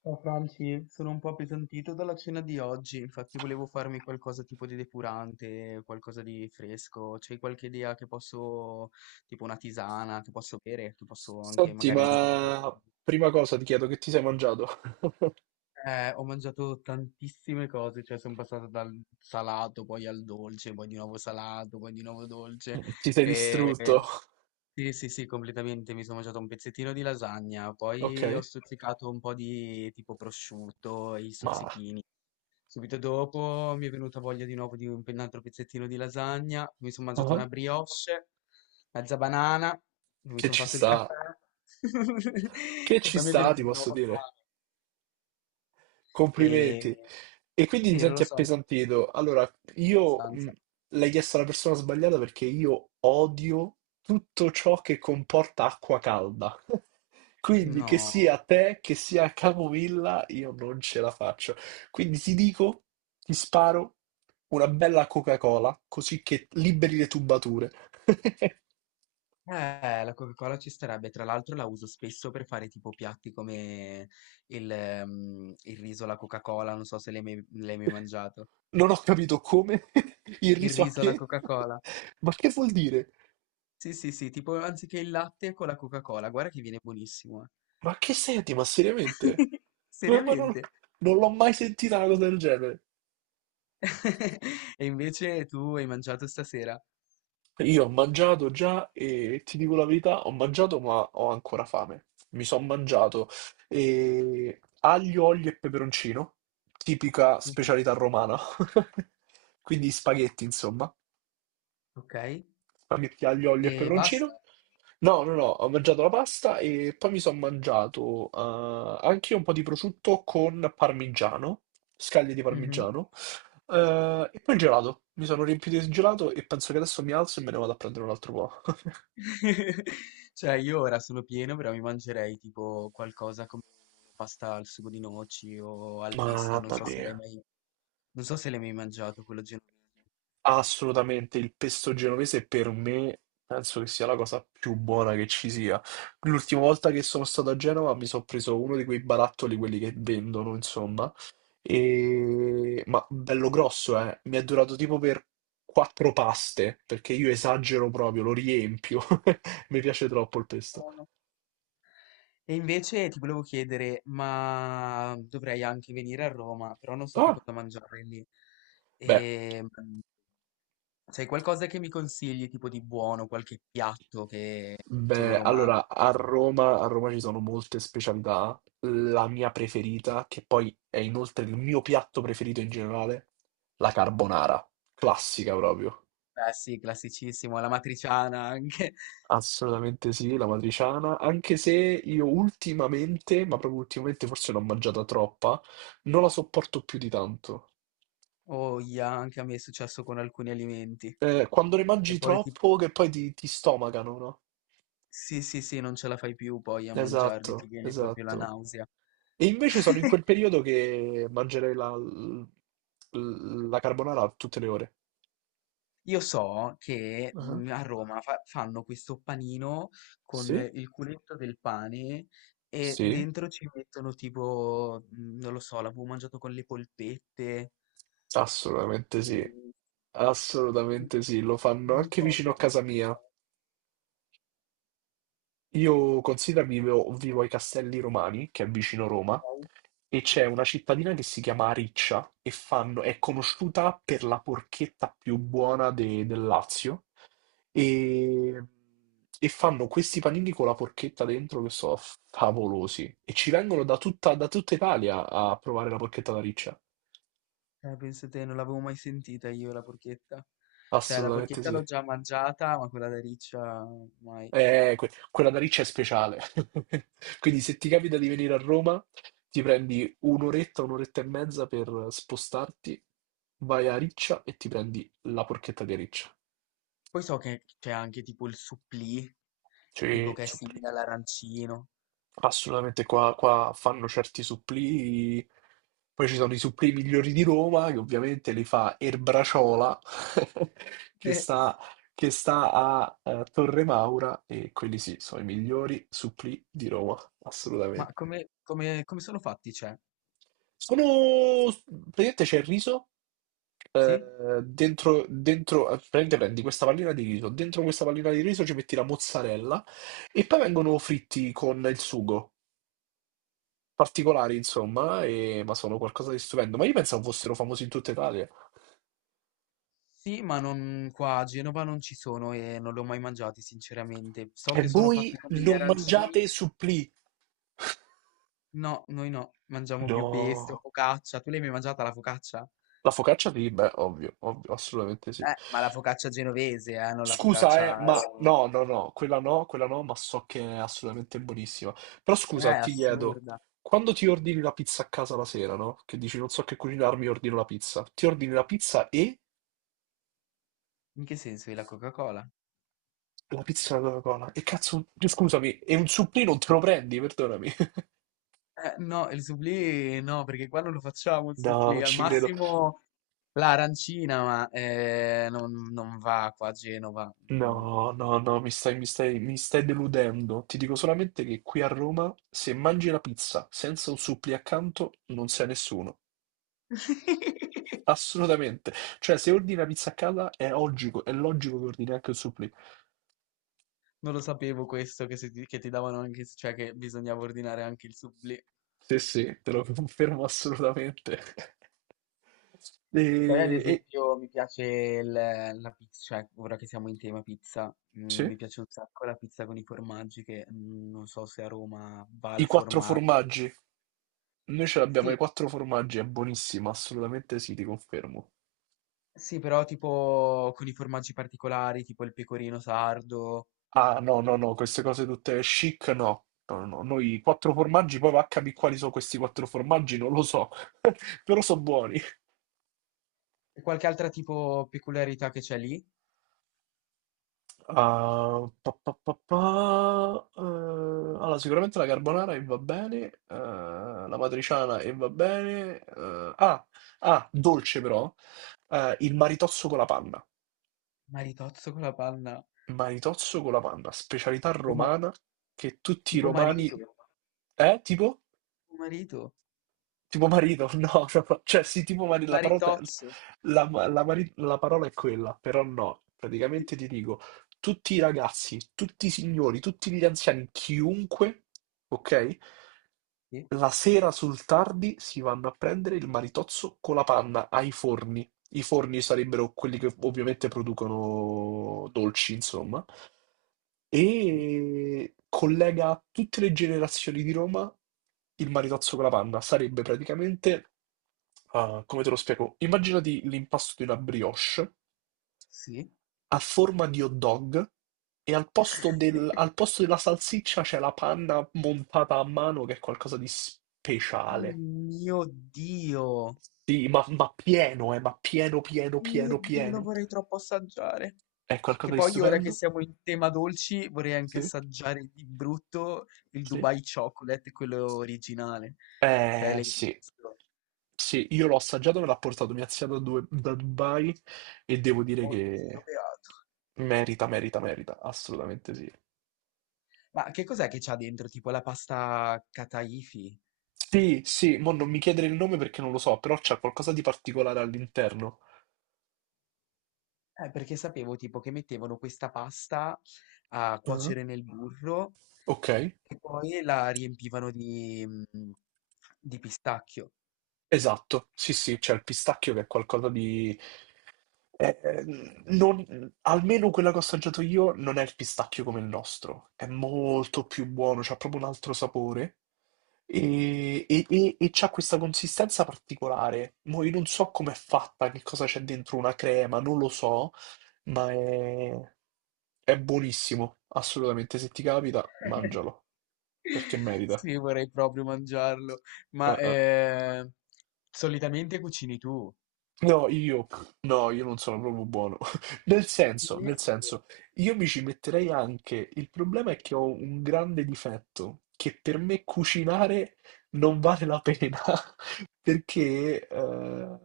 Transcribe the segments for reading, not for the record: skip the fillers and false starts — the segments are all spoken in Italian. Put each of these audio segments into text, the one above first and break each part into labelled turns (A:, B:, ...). A: Ciao Franci, sono un po' appesantito dalla cena di oggi, infatti volevo farmi qualcosa tipo di depurante, qualcosa di fresco. C'hai qualche idea che posso, tipo una tisana, che posso bere, che posso anche
B: Senti,
A: magari mangiare qualcosa?
B: ma prima cosa ti chiedo che ti sei mangiato?
A: Ho mangiato tantissime cose, cioè sono passato dal salato, poi al dolce, poi di nuovo salato, poi di nuovo dolce.
B: Ti sei
A: E...
B: distrutto?
A: Sì, sì, sì, completamente. Mi sono mangiato un pezzettino di lasagna,
B: Ok,
A: poi ho stuzzicato un po' di tipo prosciutto, i
B: ma
A: stuzzichini. Subito dopo mi è venuta voglia di nuovo di un altro pezzettino di lasagna, mi sono mangiato
B: ma
A: una brioche, mezza banana, mi
B: che
A: sono
B: ci
A: fatto il
B: sta?
A: caffè
B: Che
A: e
B: ci
A: poi mi è
B: sta,
A: venuto
B: ti
A: di
B: posso
A: nuovo
B: dire?
A: fame.
B: Complimenti.
A: E
B: E quindi ti
A: sì, non lo
B: senti
A: so,
B: appesantito. Allora, io
A: abbastanza.
B: l'hai chiesto alla persona sbagliata perché io odio tutto ciò che comporta acqua calda. Quindi, che sia
A: No,
B: te, che sia Capovilla, io non ce la faccio. Quindi ti dico, ti sparo una bella Coca-Cola, così che liberi le tubature.
A: la Coca-Cola ci starebbe, tra l'altro la uso spesso per fare tipo piatti come il riso alla Coca-Cola, non so se l'hai mai, l'hai mai mangiato.
B: Non ho capito come, il
A: Il
B: riso a
A: riso alla
B: che,
A: Coca-Cola.
B: ma che vuol dire?
A: Sì, sì, sì, tipo anziché il latte con la Coca-Cola, guarda che viene buonissimo.
B: Ma che senti? Ma seriamente? Ma non,
A: Seriamente.
B: non l'ho mai sentita una cosa del genere.
A: E invece tu hai mangiato stasera.
B: Io ho mangiato già e ti dico la verità, ho mangiato ma ho ancora fame. Mi sono mangiato aglio, olio e peperoncino, tipica
A: Mhm.
B: specialità romana. Quindi spaghetti, insomma.
A: Ok?
B: Spaghetti aglio, olio e
A: E basta.
B: peperoncino. No, no, no, ho mangiato la pasta e poi mi sono mangiato anche io un po' di prosciutto con parmigiano, scaglie di
A: Mhm.
B: parmigiano, e poi il gelato. Mi sono riempito di gelato e penso che adesso mi alzo e me ne vado a prendere un altro po'.
A: Cioè, io ora sono pieno, però mi mangerei tipo qualcosa come una pasta al sugo di noci o al pesto, non
B: Mamma
A: so se l'hai
B: mia,
A: mai, non so se l'hai mai mangiato quello genovese.
B: assolutamente il pesto genovese per me penso che sia la cosa più buona che ci sia. L'ultima volta che sono stato a Genova mi sono preso uno di quei barattoli, quelli che vendono, insomma. Ma bello grosso, eh. Mi è durato tipo per quattro paste, perché io esagero proprio, lo riempio. Mi piace troppo il pesto.
A: E invece ti volevo chiedere, ma dovrei anche venire a Roma, però non so che
B: Ah,
A: cosa mangiare lì.
B: beh,
A: Ehm, c'è qualcosa che mi consigli, tipo di buono, qualche piatto che è solo
B: beh,
A: romano?
B: allora, a Roma ci sono molte specialità. La mia preferita, che poi è inoltre il mio piatto preferito in generale, la carbonara. Classica proprio.
A: Eh sì, classicissimo, la matriciana anche.
B: Assolutamente sì, la matriciana, anche se io ultimamente, ma proprio ultimamente forse l'ho mangiata troppa, non la sopporto più di tanto.
A: Oh, ia, anche a me è successo con alcuni alimenti.
B: Quando ne
A: E
B: mangi
A: poi ti...
B: troppo che poi ti stomacano, no?
A: Sì, sì, sì, non ce la fai più poi a mangiarli, ti
B: Esatto,
A: viene proprio la
B: esatto.
A: nausea.
B: E invece sono in quel periodo che mangerei la carbonara tutte le ore.
A: Io so che
B: Ah,
A: a Roma fanno questo panino con
B: sì?
A: il culetto del pane e
B: Sì?
A: dentro ci mettono tipo, non lo so, l'avevo mangiato con le polpette.
B: Assolutamente sì,
A: Mm,
B: assolutamente sì, lo fanno
A: non
B: anche vicino
A: ricordo
B: a
A: come
B: casa
A: si
B: mia.
A: chiama,
B: Io considero vivo ai Castelli Romani, che è vicino Roma,
A: ok?
B: e c'è una cittadina che si chiama Riccia e è conosciuta per la porchetta più buona del Lazio. E, e fanno questi panini con la porchetta dentro che sono favolosi. E ci vengono da tutta Italia a provare la porchetta da Riccia.
A: Pensa te, non l'avevo mai sentita io la porchetta. Cioè, la
B: Assolutamente
A: porchetta l'ho
B: sì.
A: già mangiata, ma quella da riccia mai.
B: Quella da Riccia è speciale. Quindi se ti capita di venire a Roma, ti prendi un'oretta, un'oretta e mezza per spostarti, vai a Riccia e ti prendi la porchetta di Riccia.
A: Poi so che c'è anche tipo il supplì, tipo
B: Cioè,
A: che è
B: supplì.
A: simile all'arancino.
B: Assolutamente qua fanno certi supplì. Poi ci sono i supplì migliori di Roma, che ovviamente li fa Erbraciola, che sta, che sta a Torre Maura, e quelli sì, sono i migliori supplì di Roma,
A: Ma
B: assolutamente.
A: come, come sono fatti, cioè?
B: Sono. Praticamente c'è il riso,
A: Sì?
B: dentro, praticamente prendi questa pallina di riso, dentro questa pallina di riso ci metti la mozzarella e poi vengono fritti con il sugo. Particolari, insomma, ma sono qualcosa di stupendo. Ma io pensavo fossero famosi in tutta Italia.
A: Sì, ma non qua a Genova non ci sono e non li ho mai mangiati, sinceramente. So
B: E
A: che sono
B: voi
A: fatti come gli
B: non mangiate
A: arancini.
B: supplì?
A: No, noi no, mangiamo più pesto,
B: No.
A: focaccia. Tu l'hai mai mangiata la focaccia?
B: La focaccia di, beh, ovvio, ovvio, assolutamente sì.
A: Ma la focaccia genovese, non la
B: Scusa,
A: focaccia
B: ma
A: rom.
B: no, no, no, quella no, quella no, ma so che è assolutamente buonissima. Però scusa, ti chiedo,
A: Assurda.
B: quando ti ordini la pizza a casa la sera, no? Che dici non so che cucinarmi, ordino la pizza. Ti ordini la pizza e
A: In che senso è la Coca-Cola?
B: la pizza alla Coca-Cola. E cazzo, scusami, e un supplì non te lo prendi, perdonami.
A: No, il supplì no, perché qua non lo facciamo il
B: No,
A: supplì,
B: non
A: al
B: ci credo.
A: massimo l'arancina, ma non va qua a Genova. Mm.
B: No, no, no, mi stai deludendo. Ti dico solamente che qui a Roma, se mangi la pizza senza un suppli accanto, non sei nessuno. Assolutamente. Cioè, se ordini la pizza a casa, è logico che ordini anche il supplì.
A: Non lo sapevo questo, che, se ti, che ti davano anche, cioè che bisognava ordinare anche il supplì.
B: Sì, sì, te lo confermo assolutamente. E,
A: Poi ad
B: e-
A: esempio mi piace la pizza, cioè ora che siamo in tema pizza,
B: sì,
A: mi piace un sacco la pizza con i formaggi che non so se a Roma va
B: i
A: al
B: quattro
A: formaggio.
B: formaggi. Noi ce l'abbiamo, i
A: Sì,
B: quattro formaggi, è buonissima, assolutamente sì, ti confermo.
A: sì, però tipo con i formaggi particolari, tipo il pecorino sardo
B: Ah, no, no, no, queste cose tutte chic, no. No, no, noi quattro formaggi, poi va a capire quali sono questi quattro formaggi, non lo so, però sono buoni.
A: e qualche altra tipo peculiarità che c'è lì.
B: Allora, sicuramente la carbonara e va bene, la matriciana e va bene. Dolce però, il maritozzo con la panna.
A: Maritozzo con la panna,
B: Maritozzo con la panna, specialità
A: tipo, ma-
B: romana che tutti i
A: tipo
B: romani.
A: marito,
B: Tipo?
A: marito,
B: Tipo marito, no, no, no. Cioè sì, tipo marito, la parola,
A: maritozzo.
B: la parola è quella, però no, praticamente ti dico, tutti i ragazzi, tutti i signori, tutti gli anziani, chiunque, ok?
A: Sì,
B: La sera sul tardi si vanno a prendere il maritozzo con la panna ai forni. I forni sarebbero quelli che ovviamente producono dolci, insomma,
A: sì.
B: e collega tutte le generazioni di Roma il maritozzo con la panna. Sarebbe praticamente. Ah, come te lo spiego? Immaginati l'impasto di una brioche
A: Sì.
B: a forma di hot dog e al posto della salsiccia c'è la panna montata a mano che è qualcosa di
A: Oh
B: speciale.
A: mio Dio,
B: Sì, ma pieno, pieno,
A: oh mio
B: pieno,
A: Dio, lo
B: pieno.
A: vorrei troppo assaggiare.
B: È
A: Che
B: qualcosa di
A: poi ora che
B: stupendo?
A: siamo in tema dolci, vorrei anche
B: Sì,
A: assaggiare di brutto il
B: sì.
A: Dubai Chocolate, quello originale. Cioè, l'hai
B: Sì,
A: visto?
B: sì, io l'ho assaggiato, me l'ha portato mia zia da Dubai e devo dire
A: Oddio,
B: che
A: beato.
B: merita, merita, merita, assolutamente sì.
A: Ma che cos'è che c'ha dentro? Tipo la pasta kataifi?
B: Sì, sì, mo non mi chiedere il nome perché non lo so, però c'è qualcosa di particolare all'interno.
A: Perché sapevo tipo che mettevano questa pasta a
B: Ah.
A: cuocere nel burro.
B: Ok,
A: E poi la riempivano di, di pistacchio.
B: esatto, sì, sì, c'è il pistacchio che è qualcosa di. Eh, eh, non- almeno quella che ho assaggiato io non è il pistacchio come il nostro, è molto più buono, c'ha proprio un altro sapore e c'ha questa consistenza particolare. Mo io non so com'è fatta, che cosa c'è dentro una crema, non lo so, ma è buonissimo, assolutamente. Se ti capita, mangialo, perché merita.
A: Sì, vorrei proprio mangiarlo. Ma
B: Eh.
A: eh, Solitamente cucini tu.
B: No, io, no, io non sono proprio buono. Nel senso, io mi ci metterei anche. Il problema è che ho un grande difetto, che per me cucinare non vale la pena, perché,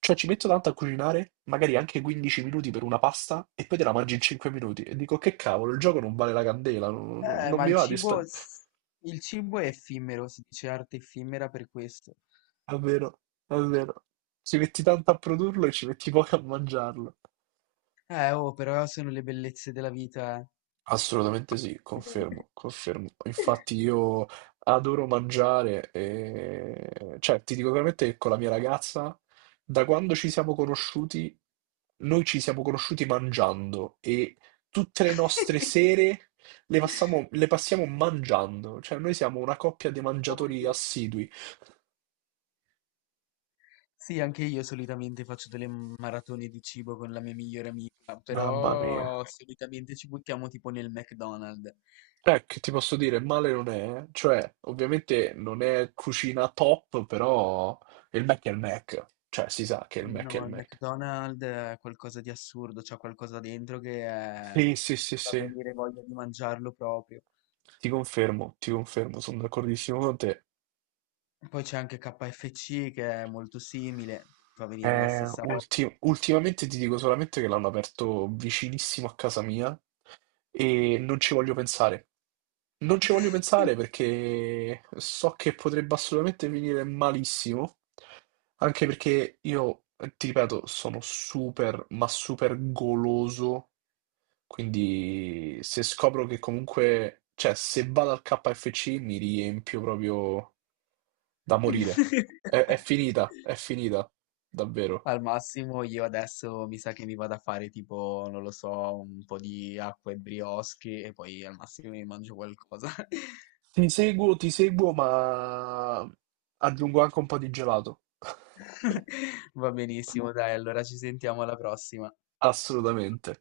B: cioè, ci metto tanto a cucinare, magari anche 15 minuti per una pasta, e poi te la mangi in 5 minuti. E dico, che cavolo, il gioco non vale la candela,
A: Eh,
B: non
A: ma
B: mi
A: il
B: va di
A: cibo,
B: spendere.
A: s- il cibo è effimero, si dice arte effimera per questo.
B: È vero, è vero. Ci metti tanto a produrlo e ci metti poco a mangiarlo.
A: Oh, però sono le bellezze della vita.
B: Assolutamente sì, confermo,
A: Eh.
B: confermo. Infatti io adoro mangiare e. Cioè, ti dico veramente che con la mia ragazza, da quando ci siamo conosciuti, noi ci siamo conosciuti mangiando e tutte le nostre sere le passiamo mangiando. Cioè, noi siamo una coppia di
A: Oh,
B: mangiatori
A: yeah.
B: assidui.
A: Sì, anche io solitamente faccio delle maratone di cibo con la mia migliore amica,
B: Mamma mia.
A: però solitamente ci buttiamo tipo nel McDonald's.
B: Che ti posso dire, male non è, eh. Cioè, ovviamente non è cucina top, però il Mac è il Mac, cioè si sa che il
A: Sì,
B: Mac è
A: no,
B: il
A: il
B: Mac.
A: McDonald's è qualcosa di assurdo, c'è qualcosa dentro che
B: Sì, sì, sì,
A: fa
B: sì,
A: venire voglia di mangiarlo proprio.
B: ti confermo, sono d'accordissimo con te.
A: Poi c'è anche KFC che è molto simile, fa venire la stessa voglia.
B: Ultimamente ti dico solamente che l'hanno aperto vicinissimo a casa mia e non ci voglio pensare. Non ci voglio pensare perché so che potrebbe assolutamente finire malissimo. Anche perché io, ti ripeto, sono super, ma super goloso, quindi se scopro che comunque, cioè se vado al KFC mi riempio proprio da morire. È finita, è finita, davvero.
A: Al massimo io adesso mi sa che mi vado a fare tipo, non lo so, un po' di acqua e brioche e poi al massimo mi mangio qualcosa.
B: Ti seguo, ma aggiungo anche un po' di gelato.
A: Va benissimo, dai, allora ci sentiamo alla prossima.
B: Assolutamente.